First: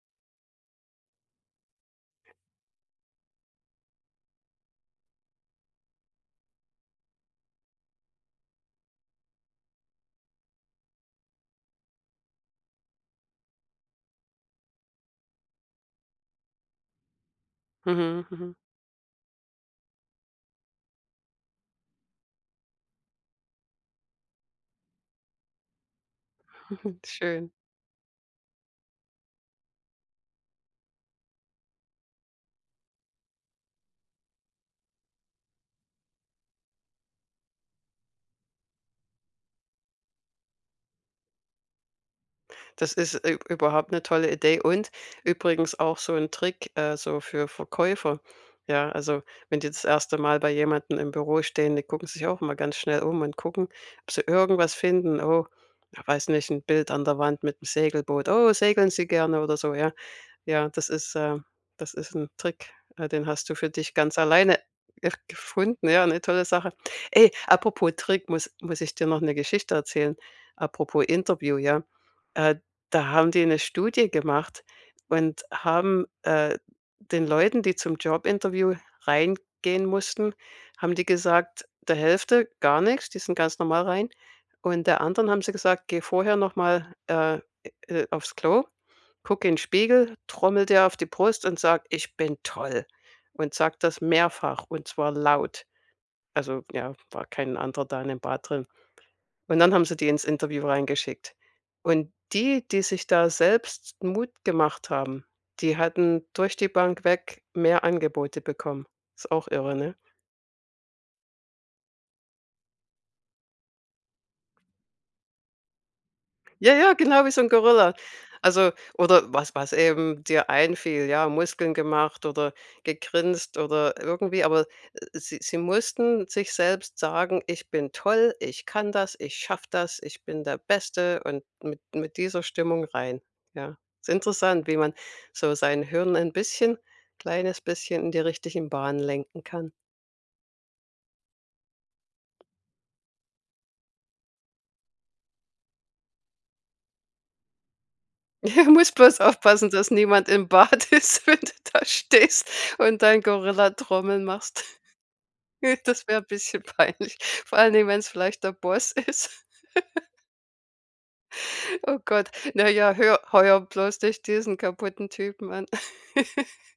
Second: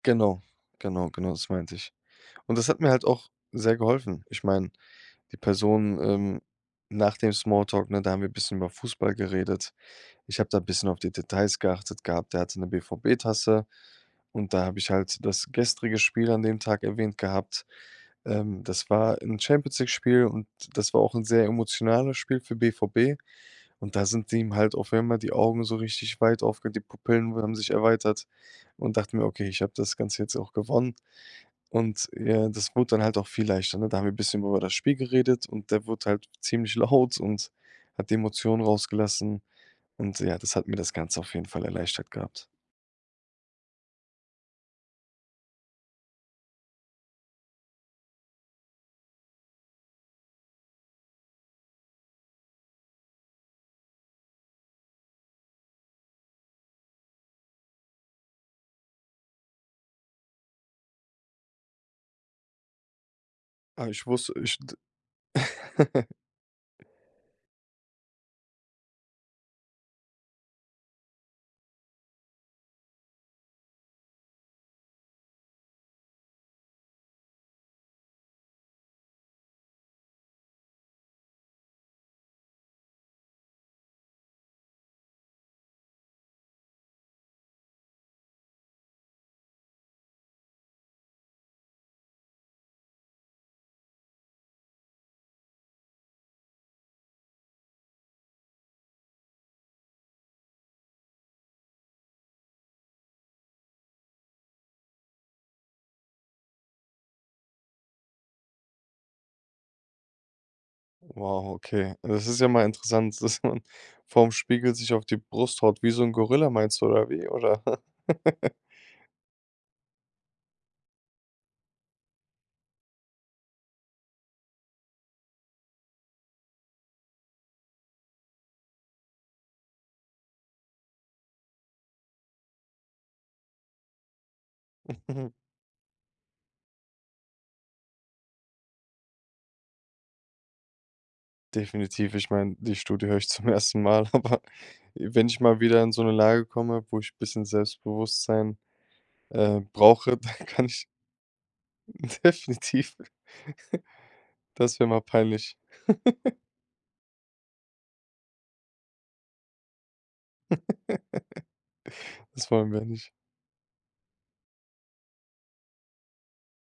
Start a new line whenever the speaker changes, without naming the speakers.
Genau, genau, genau, das meinte ich. Und das hat mir halt auch sehr geholfen. Ich meine, die Person, ähm Nach dem Smalltalk, ne, da haben wir 'n bisschen über Fußball geredet. Ich habe da bisschen auf die Details geachtet gehabt. Der hatte 'ne BVB-Tasse und da habe ich halt das gestrige Spiel an dem Tag erwähnt gehabt.
Mhm, mhm.
Ähm, das war 'n Champions League-Spiel und das war auch 'n sehr emotionales Spiel für BVB. Und da sind ihm halt auf einmal die Augen so richtig weit aufge die Pupillen
Schön.
haben sich erweitert und dachte mir: „Okay, ich hab das Ganze jetzt auch gewonnen.“ Und ja, das wurde dann halt auch viel leichter, ne? Da haben wir bisschen über das Spiel geredet und der wurde halt ziemlich laut und hat die Emotionen rausgelassen. Und ja, das hat mir das Ganze auf jeden Fall erleichtert gehabt.
Das ist, äh, ü überhaupt 'ne tolle Idee und übrigens auch so 'n Trick, äh, so für Verkäufer, ja? Also, wenn die das 1. Mal bei jemandem im Büro stehen, die gucken sich auch immer ganz schnell um und gucken, ob sie irgendwas finden. Oh, ja weiß nicht, 'n Bild an der Wand mit 'm Segelboot. „Oh, segeln Sie gerne?“ oder so, ja? Ja, das ist, äh das ist 'n Trick, äh, den hast du für
Ah,
dich
ich
ganz
wusst ich
alleine
d
gefunden, ja, 'ne tolle Sache. Ey, apropos Trick, muss muss ich dir noch 'ne Geschichte erzählen. Apropos Interview, ja? Äh, da haben die 'ne Studie gemacht und haben äh, den Leuten, die zum Jobinterview reingehen mussten, haben die gesagt der Hälfte gar nix, die sind ganz normal rein. Und der anderen haben sie gesagt: „Geh vorher noch mal, äh, äh, auf's Klo, guck in Spiegel, trommel dir auf die Brust und sag: ,Ich bin toll!'" Und sag das mehrfach, und zwar laut.“ Also, ja, war kein anderer da in dem Bad drin. Und dann haben sie die ins Interview reingeschickt. Und die, die sich da selbst Mut gemacht haben, die hatten durch die Bank weg mehr Angebote bekommen. Ist auch irre, ne?
Wow, okay. Das ist ja mal interessant, dass man vor'm Spiegel sich auf die Brust haut wie so 'n Gorilla, meinst du
Jaja,
oder
genau
wie,
wie so 'n
oder?
Gorilla, also, oder was was eben dir einfiel, ja, Muskeln gemacht oder gegrinst oder irgendwie, aber sie sie mussten sich selbst sagen: „Ich bin toll, ich kann das, ich schaffe das, ich bin der Beste.“ Und mit mit dieser Stimmung rein, ja? Ist interessant, wie man so sein Hirn ein bisschen kleines bisschen in die richtigen Bahnen lenken kann.
Definitiv. Ich meine, die Studie höre ich zum 1. Mal, aber wenn ich mal wieder in so 'ne Lage komme, wo ich bisschen Selbstbewusstsein,
Musst bloß
äh,
aufpassen, dass
brauche,
niemand
dann
im
kann ich
Bad ist, wenn du da stehst
Definitiv.
und deinen Gorillatrommeln machst.
Das wäre mal peinlich.
Das wär bisschen peinlich, vor allen Dingen, wenn's vielleicht der Boss ist. Oh Gott.
Das wollen wir ja
Naja,
nicht.
„Hör heuer bloß nicht diesen kaputten Typen an“.